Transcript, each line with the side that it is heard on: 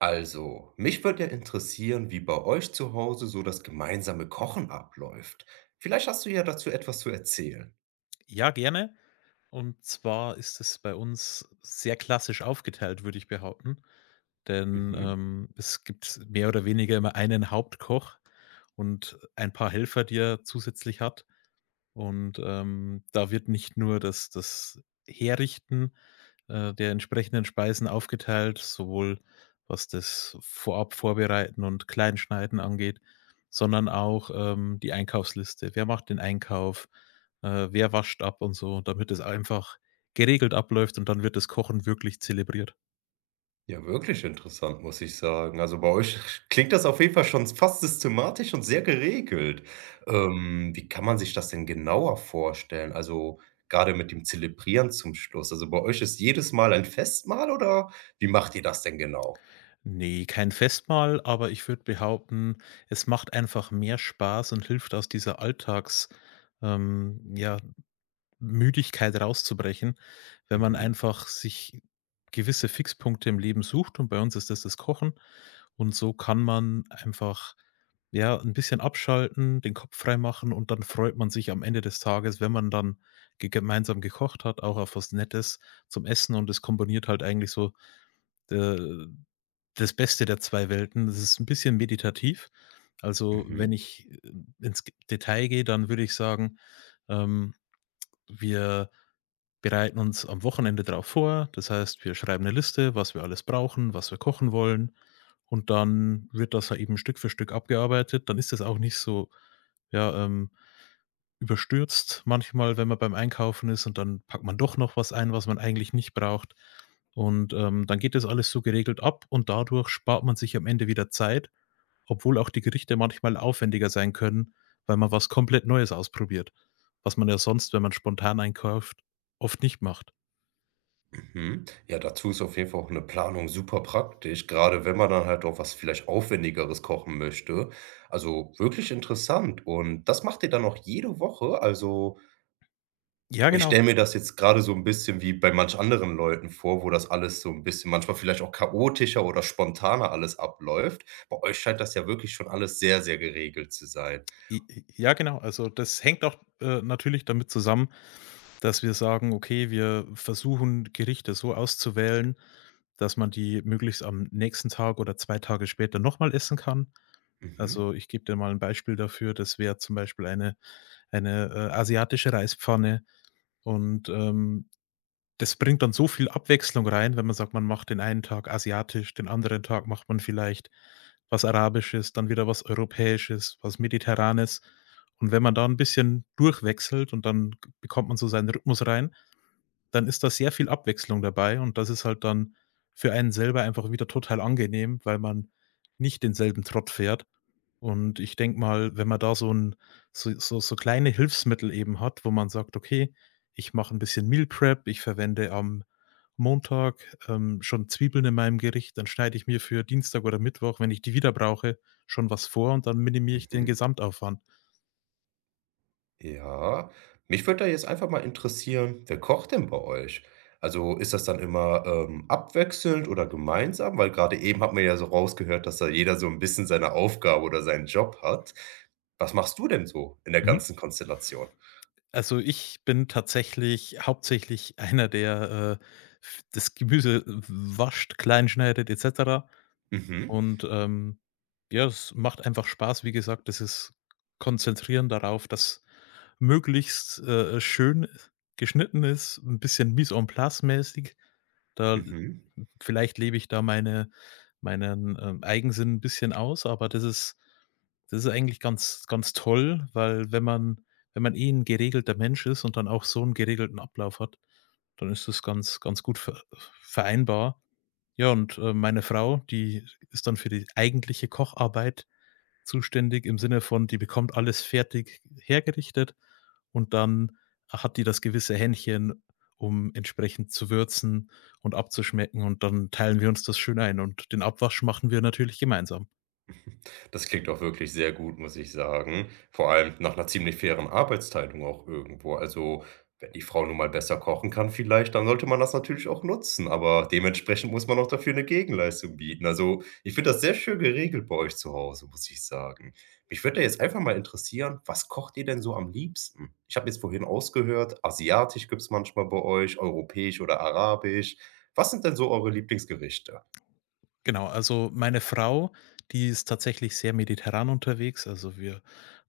right: Also, mich würde ja interessieren, wie bei euch zu Hause so das gemeinsame Kochen abläuft. Vielleicht hast du ja dazu etwas zu erzählen.
left: Ja, gerne. Und zwar ist es bei uns sehr klassisch aufgeteilt, würde ich behaupten. Denn,
right: Mhm.
left: es gibt mehr oder weniger immer einen Hauptkoch und ein paar Helfer, die er zusätzlich hat. Und da wird nicht nur das Herrichten der entsprechenden Speisen aufgeteilt, sowohl was das vorab Vorbereiten und Kleinschneiden angeht, sondern auch die Einkaufsliste. Wer macht den Einkauf? Wer wascht ab und so, damit es einfach geregelt abläuft, und dann wird das Kochen wirklich zelebriert.
right: Ja, wirklich interessant, muss ich sagen. Also bei euch klingt das auf jeden Fall schon fast systematisch und sehr geregelt. Wie kann man sich das denn genauer vorstellen? Also gerade mit dem Zelebrieren zum Schluss. Also bei euch ist jedes Mal ein Festmahl oder wie macht ihr das denn genau?
left: Ne, kein Festmahl, aber ich würde behaupten, es macht einfach mehr Spaß und hilft, aus dieser Alltags ähm, ja, Müdigkeit rauszubrechen, wenn man
right: Mhm.
left: einfach sich gewisse Fixpunkte im Leben sucht, und bei uns ist das Kochen. Und so kann man einfach, ja, ein bisschen abschalten, den Kopf frei machen, und dann freut man sich am Ende des Tages, wenn man dann ge gemeinsam gekocht hat, auch auf was Nettes zum Essen. Und es kombiniert halt eigentlich so, äh, das Beste der 2 Welten. Das ist ein bisschen meditativ. Also, wenn
right: Mhm.
left: ich ins Detail gehe, dann würde ich sagen, ähm, wir bereiten uns am Wochenende darauf vor. Das heißt, wir schreiben eine Liste, was wir alles brauchen, was wir kochen wollen, und dann wird das ja eben Stück für Stück abgearbeitet. Dann ist das auch nicht so, ja, ähm, überstürzt manchmal, wenn man beim Einkaufen ist und dann packt man doch noch was ein, was man eigentlich nicht braucht. Und dann geht das alles so geregelt ab und dadurch spart man sich am Ende wieder Zeit, obwohl auch die Gerichte manchmal aufwendiger sein können, weil man was komplett Neues ausprobiert, was man ja sonst, wenn man spontan einkauft, oft nicht macht.
right: Mhm. Ja, dazu ist auf jeden Fall auch 'ne Planung super praktisch, gerade wenn man dann halt auch was vielleicht Aufwendigeres kochen möchte. Also, wirklich interessant und das macht ihr dann auch jede Woche? Also,
left: Ja,
right: ich
left: genau.
right: stelle mir das jetzt gerade so ein bisschen wie bei manch anderen Leuten vor, wo das alles so ein bisschen manchmal vielleicht auch chaotischer oder spontaner alles abläuft. Bei euch scheint das ja wirklich schon alles sehr, sehr geregelt zu sein.
left: I i Ja, genau. Also, das hängt auch natürlich damit zusammen, dass wir sagen: „Okay, wir versuchen, Gerichte so auszuwählen, dass man die möglichst am nächsten Tag oder 2 Tage später nochmal essen kann.“
right: Mhm,
left: Also, ich gebe dir mal ein Beispiel dafür. Das wäre zum Beispiel eine asiatische Reispfanne, und das bringt dann so viel Abwechslung rein, wenn man sagt, man macht den einen Tag asiatisch, den anderen Tag macht man vielleicht was Arabisches, dann wieder was Europäisches, was Mediterranes. Und wenn man da ein bisschen durchwechselt und dann g bekommt man so seinen Rhythmus rein, dann ist da sehr viel Abwechslung dabei, und das ist halt dann für einen selber einfach wieder total angenehm, weil man nicht denselben Trott fährt. Und ich denke mal, wenn man da so ein so kleine Hilfsmittel eben hat, wo man sagt: „Okay, ich mache ein bisschen Meal Prep, ich verwende am Montag, schon Zwiebeln in meinem Gericht, dann schneide ich mir für Dienstag oder Mittwoch, wenn ich die wieder brauche, schon was vor, und dann minimiere ich den
right: mhm.
left: Gesamtaufwand.“
right: Ja, mich würde da jetzt einfach mal interessieren, wer kocht denn bei euch? Also ist das dann immer abwechselnd oder gemeinsam? Weil gerade eben hat man ja so rausgehört, dass da jeder so ein bisschen seine Aufgabe oder seinen Job hat. Was machst du denn so in der
left: Mhm.
right: ganzen Konstellation?
left: Also, ich bin tatsächlich hauptsächlich einer, der, f das Gemüse wascht, klein schneidet et cetera.
right: Mhm,
left: Und, ja, es macht einfach Spaß, wie gesagt, das ist Konzentrieren darauf, dass möglichst schön geschnitten ist, ein bisschen mise en place mäßig. Da
right: mhm.
left: Vielleicht lebe ich da meinen Eigensinn ein bisschen aus, aber das ist eigentlich ganz ganz toll, weil wenn man eh 'n geregelter Mensch ist und dann auch so einen geregelten Ablauf hat, dann ist das ganz ganz gut vereinbar. Ja, und meine Frau, die ist dann für die eigentliche Kocharbeit zuständig, im Sinne von, die bekommt alles fertig hergerichtet, und dann hat die das gewisse Händchen, um entsprechend zu würzen und abzuschmecken, und dann teilen wir uns das schön ein, und den Abwasch machen wir natürlich gemeinsam.
right: Das klingt auch wirklich sehr gut, muss ich sagen. Vor allem nach einer ziemlich fairen Arbeitsteilung auch irgendwo. Also, wenn die Frau nun mal besser kochen kann vielleicht, dann sollte man das natürlich auch nutzen, aber dementsprechend muss man auch dafür eine Gegenleistung bieten. Also, ich finde das sehr schön geregelt bei euch zu Hause, muss ich sagen. Mich würde jetzt einfach mal interessieren, was kocht ihr denn so am liebsten? Ich habe jetzt vorhin ausgehört, asiatisch gibt's manchmal bei euch, europäisch oder arabisch. Was sind denn so eure Lieblingsgerichte?
left: Genau, also meine Frau, die ist tatsächlich sehr mediterran unterwegs, also wir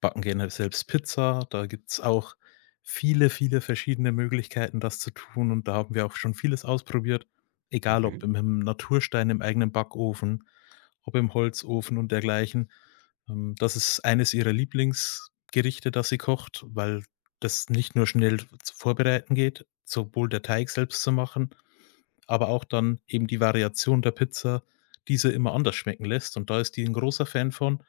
left: backen gerne selbst Pizza, da gibt's auch viele, viele verschiedene Möglichkeiten, das zu tun, und da haben wir auch schon vieles ausprobiert, egal ob
right: Mhm.
left: im Naturstein, im eigenen Backofen, ob im Holzofen und dergleichen. Das ist eines ihrer Lieblingsgerichte, das sie kocht, weil das nicht nur schnell zu vorbereiten geht, sowohl der Teig selbst zu machen, aber auch dann eben die Variation der Pizza, diese immer anders schmecken lässt. Und da ist die ein großer Fan von.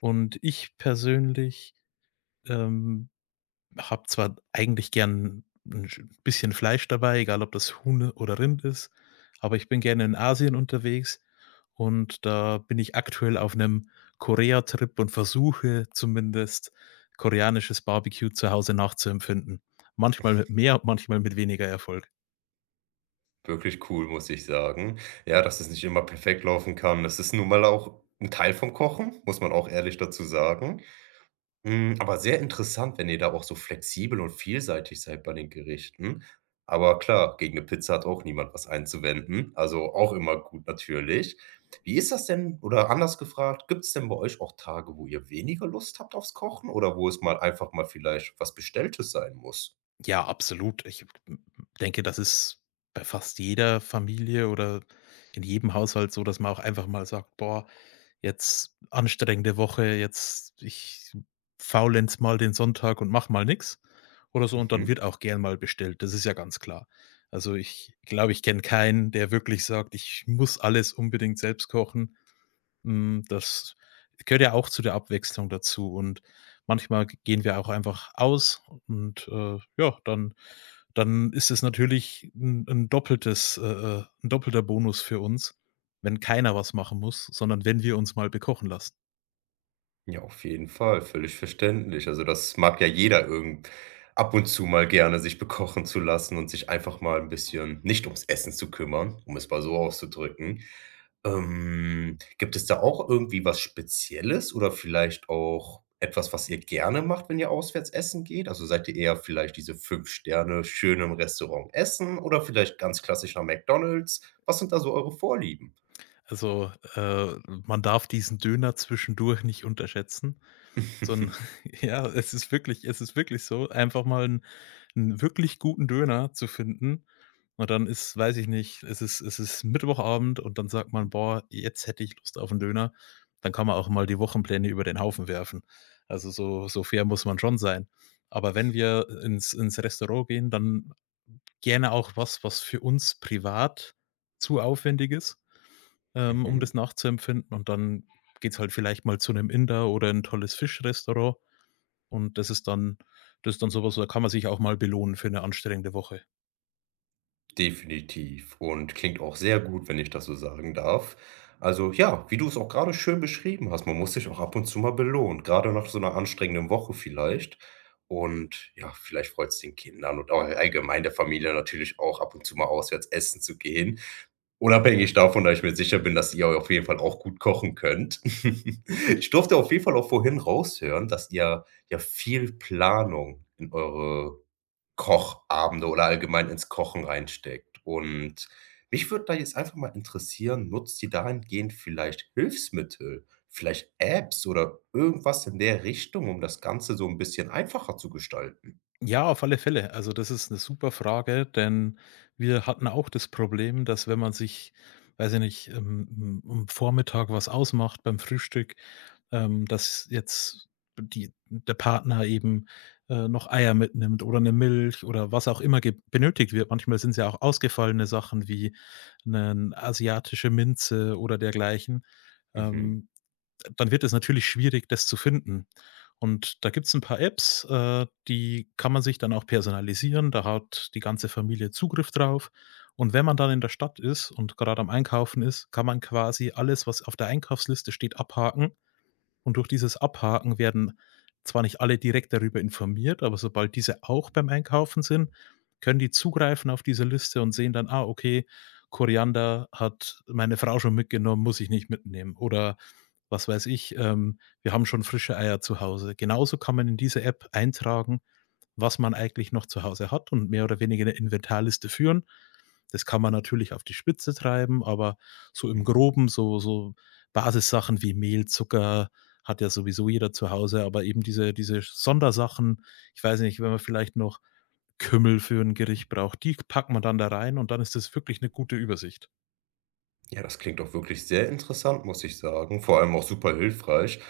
left: Und ich persönlich, ähm, habe zwar eigentlich gern ein sch bisschen Fleisch dabei, egal ob das Huhn oder Rind ist, aber ich bin gerne in Asien unterwegs, und da bin ich aktuell auf einem Korea-Trip und versuche zumindest koreanisches Barbecue zu Hause nachzuempfinden. Manchmal mit mehr, manchmal mit weniger Erfolg.
right: Wirklich cool, muss ich sagen. Ja, dass es nicht immer perfekt laufen kann. Das ist nun mal auch ein Teil vom Kochen, muss man auch ehrlich dazu sagen. Hm, aber sehr interessant, wenn ihr da auch so flexibel und vielseitig seid bei den Gerichten. Aber klar, gegen eine Pizza hat auch niemand was einzuwenden, also auch immer gut natürlich. Wie ist das denn oder anders gefragt, gibt es denn bei euch auch Tage, wo ihr weniger Lust habt aufs Kochen oder wo es mal einfach mal vielleicht was Bestelltes sein muss?
left: Ja, absolut. Ich denke, das ist bei fast jeder Familie oder in jedem Haushalt so, dass man auch einfach mal sagt: „Boah, jetzt anstrengende Woche, jetzt ich faulenze mal den Sonntag und mache mal nix“, oder so, und dann
right: Mhm.
left: wird auch gern mal bestellt. Das ist ja ganz klar. Also, ich glaube, ich kenne keinen, der wirklich sagt: „Ich muss alles unbedingt selbst kochen.“ Das gehört ja auch zu der Abwechslung dazu, und manchmal g gehen wir auch einfach aus, und ja, dann ist es natürlich ein 'n doppeltes 'n doppelter Bonus für uns, wenn keiner was machen muss, sondern wenn wir uns mal bekochen lassen.
right: Ja, auf jeden Fall, völlig verständlich. Also, das mag ja jeder irgend ab und zu mal gerne sich bekochen zu lassen und sich einfach mal ein bisschen nicht ums Essen zu kümmern, um es mal so auszudrücken. Gibt es da auch irgendwie was Spezielles oder vielleicht auch etwas, was ihr gerne macht, wenn ihr auswärts essen geht? Also, seid ihr eher vielleicht diese 5 Sterne schön im Restaurant essen oder vielleicht ganz klassisch nach McDonald's? Was sind da so eure Vorlieben?
left: Also man darf diesen Döner zwischendurch nicht unterschätzen. So 'n ja, es ist wirklich, es ist wirklich so, einfach mal 'n wirklich guten Döner zu finden. Und dann ist, weiß ich nicht, es ist, es ist Mittwochabend, und dann sagt man: „Boah, jetzt hätte ich Lust auf 'n Döner.“ Dann kann man auch mal die Wochenpläne über den Haufen werfen. Also, so so fair muss man schon sein. Aber wenn wir ins Restaurant gehen, dann gerne auch was, was für uns privat zu aufwendig ist, um
right: Mhm.
left: das nachzuempfinden. Und dann geht's halt vielleicht mal zu 'nem Inder oder 'n tolles Fischrestaurant. Und das ist dann sowas, was, da kann man sich auch mal belohnen für eine anstrengende Woche.
right: Definitiv und klingt auch sehr gut, wenn ich das so sagen darf. Also ja, wie du es auch gerade schön beschrieben hast, man muss sich auch ab und zu mal belohnen, gerade nach so einer anstrengenden Woche vielleicht. Und ja, vielleicht freut es den Kindern und allgemein der Familie natürlich auch, ab und zu mal auswärts essen zu gehen. Unabhängig davon, da ich mir sicher bin, dass ihr auf jeden Fall auch gut kochen könnt. Ich durfte auf jeden Fall auch vorhin raushören, dass ihr ja viel Planung in eure Kochabende oder allgemein ins Kochen reinsteckt. Und mich würde da jetzt einfach mal interessieren, nutzt ihr dahingehend vielleicht Hilfsmittel, vielleicht Apps oder irgendwas in der Richtung, um das Ganze so ein bisschen einfacher zu gestalten?
left: Ja, auf alle Fälle. Also, das ist eine super Frage, denn wir hatten auch das Problem, dass wenn man sich, weiß ich nicht, am Vormittag was ausmacht beim Frühstück, dass jetzt die der Partner eben noch Eier mitnimmt oder eine Milch oder was auch immer ge benötigt wird. Manchmal sind es ja auch ausgefallene Sachen wie eine asiatische Minze oder dergleichen.
right: Mhm,
left: Ähm Dann wird es natürlich schwierig, das zu finden. Und da gibt's ein paar Apps die kann man sich dann auch personalisieren. Da hat die ganze Familie Zugriff drauf. Und wenn man dann in der Stadt ist und gerade am Einkaufen ist, kann man quasi alles, was auf der Einkaufsliste steht, abhaken, und durch dieses Abhaken werden zwar nicht alle direkt darüber informiert, aber sobald diese auch beim Einkaufen sind, können die zugreifen auf diese Liste und sehen dann: „Ah, okay, Koriander hat meine Frau schon mitgenommen, muss ich nicht mitnehmen.“ Oder, was weiß ich, „Wir haben schon frische Eier zu Hause.“ Genauso kann man in diese App eintragen, was man eigentlich noch zu Hause hat, und mehr oder weniger 'ne Inventarliste führen. Das kann man natürlich auf die Spitze treiben, aber so im
right: mhm.
left: Groben, Basissachen wie Mehl, Zucker, hat ja sowieso jeder zu Hause, aber eben diese Sondersachen, ich weiß nicht, wenn man vielleicht noch Kümmel für ein Gericht braucht, die packt man dann da rein, und dann ist das wirklich eine gute Übersicht.
right: Ja, das klingt doch wirklich sehr interessant, muss ich sagen, vor allem auch super hilfreich.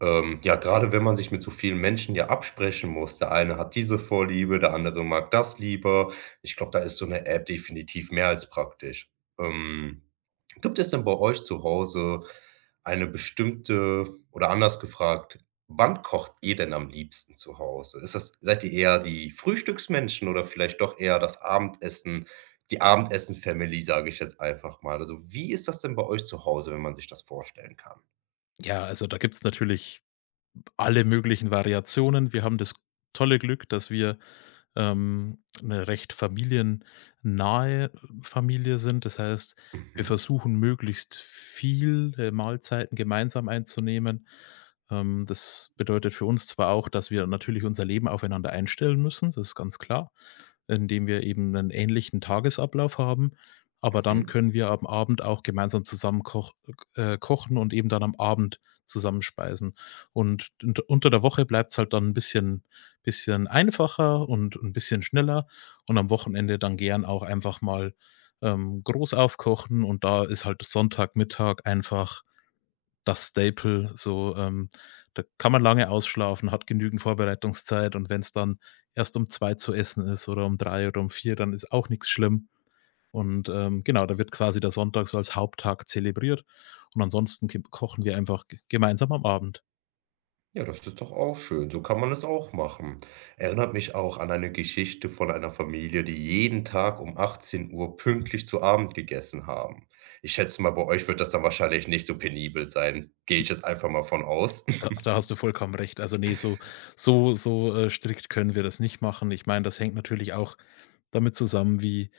right: Ja, gerade wenn man sich mit so vielen Menschen ja absprechen muss. Der eine hat diese Vorliebe, der andere mag das lieber. Ich glaube, da ist so eine App definitiv mehr als praktisch. Ähm Gibt es denn bei euch zu Hause eine bestimmte oder anders gefragt, wann kocht ihr denn am liebsten zu Hause? Ist das seid ihr eher die Frühstücksmenschen oder vielleicht doch eher das Abendessen die Abendessen-Family, sage ich jetzt einfach mal. Also, wie ist das denn bei euch zu Hause, wenn man sich das vorstellen kann?
left: Ja, also da gibt's natürlich alle möglichen Variationen. Wir haben das tolle Glück, dass wir, 'ne recht familiennahe Familie sind. Das heißt, wir
right: Mhm.
left: versuchen möglichst viel Mahlzeiten gemeinsam einzunehmen. Das bedeutet für uns zwar auch, dass wir natürlich unser Leben aufeinander einstellen müssen, das ist ganz klar, indem wir eben einen ähnlichen Tagesablauf haben, aber dann
right: Mhm.
left: können wir am Abend auch gemeinsam zusammen kochen und eben dann am Abend zusammenspeisen. Und unter der Woche bleibt's halt dann ein bisschen einfacher und ein bisschen schneller, und am Wochenende dann gern auch einfach mal, groß aufkochen, und da ist halt Sonntagmittag einfach das Staple so, da kann man lange ausschlafen, hat genügend Vorbereitungszeit, und wenn es dann erst um 2 zu essen ist oder um 3 oder um 4, dann ist auch nichts schlimm. Und, genau, da wird quasi der Sonntag so als Haupttag zelebriert, und ansonsten gib kochen wir einfach g gemeinsam am Abend.
right: Ja, das ist doch auch schön. So kann man es auch machen. Erinnert mich auch an eine Geschichte von einer Familie, die jeden Tag um 18 Uhr pünktlich zu Abend gegessen haben. Ich schätze mal, bei euch wird das dann wahrscheinlich nicht so penibel sein. Gehe ich jetzt einfach mal von aus.
left: Da da hast du vollkommen recht. Also, ne, so strikt können wir das nicht machen. Ich meine, das hängt natürlich auch damit zusammen, wie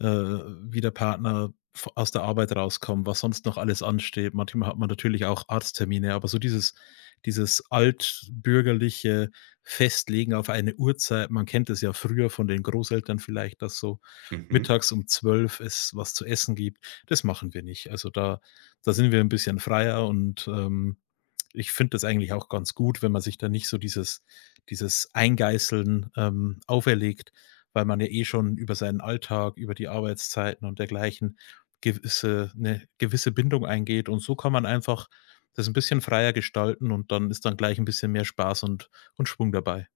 left: wie der Partner v aus der Arbeit rauskommt, was sonst noch alles ansteht. Manchmal hat man natürlich auch Arzttermine, aber so dieses, altbürgerliche Festlegen auf eine Uhrzeit, man kennt es ja früher von den Großeltern vielleicht, dass so
right: Mhm.
left: mittags um 12 es was zu essen gibt, das machen wir nicht. Also, da sind wir ein bisschen freier, und ich finde das eigentlich auch ganz gut, wenn man sich da nicht so dieses, Eingeißeln, auferlegt, weil man ja eh schon über seinen Alltag, über die Arbeitszeiten und dergleichen gewisse 'ne gewisse Bindung eingeht, und so kann man einfach das ein bisschen freier gestalten, und dann ist dann gleich ein bisschen mehr Spaß und Schwung dabei.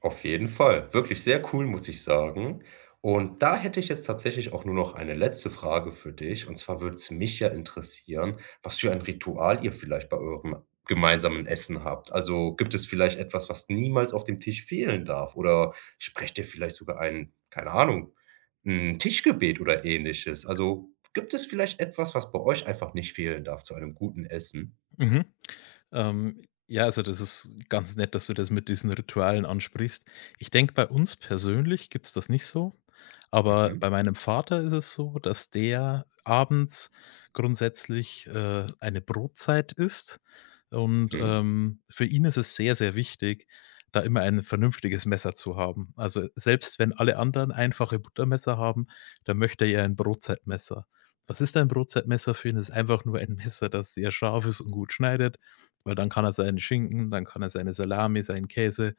right: Auf jeden Fall. Wirklich sehr cool, muss ich sagen. Und da hätte ich jetzt tatsächlich auch nur noch eine letzte Frage für dich. Und zwar würde es mich ja interessieren, was für ein Ritual ihr vielleicht bei eurem gemeinsamen Essen habt. Also gibt es vielleicht etwas, was niemals auf dem Tisch fehlen darf? Oder sprecht ihr vielleicht sogar ein, keine Ahnung, ein Tischgebet oder ähnliches? Also gibt es vielleicht etwas, was bei euch einfach nicht fehlen darf zu einem guten Essen?
left: Mhm. Ja, also das ist ganz nett, dass du das mit diesen Ritualen ansprichst. Ich denke, bei uns persönlich gibt's das nicht so, aber
right: Mhm.
left: bei meinem Vater ist es so, dass der abends grundsätzlich eine Brotzeit isst, und,
right: Mhm.
left: für ihn ist es sehr, sehr wichtig, da immer ein vernünftiges Messer zu haben. Also, selbst wenn alle anderen einfache Buttermesser haben, dann möchte er ein Brotzeitmesser. Was ist ein Brotzeitmesser für ihn? Es ist einfach nur ein Messer, das sehr scharf ist und gut schneidet, weil dann kann er seinen Schinken, dann kann er seine Salami, seinen Käse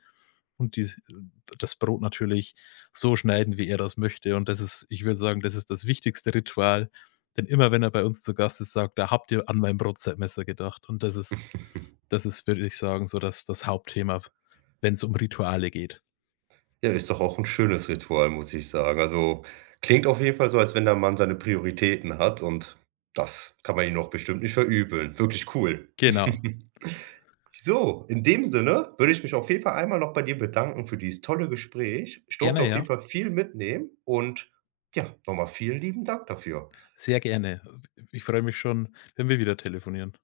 left: und dies das Brot natürlich so schneiden, wie er das möchte. Und das ist, ich würde sagen, das ist das wichtigste Ritual, denn immer wenn er bei uns zu Gast ist, sagt er: „Habt ihr an mein Brotzeitmesser gedacht?“ Und das ist das ist, würde ich sagen, so das Hauptthema, wenn es um Rituale geht.
right: Ja, ist doch auch 'n schönes Ritual, muss ich sagen. Also, klingt auf jeden Fall so, als wenn der Mann seine Prioritäten hat und das kann man ihm doch bestimmt nicht verübeln. Wirklich cool.
left: Genau.
right: So, in dem Sinne würde ich mich auf jeden Fall einmal noch bei dir bedanken für dieses tolle Gespräch. Ich durfte
left: Gerne,
right: auf
left: ja.
right: jeden Fall viel mitnehmen und ja, noch mal vielen lieben Dank dafür.
left: Sehr gerne. Ich freue mich schon, wenn wir wieder telefonieren.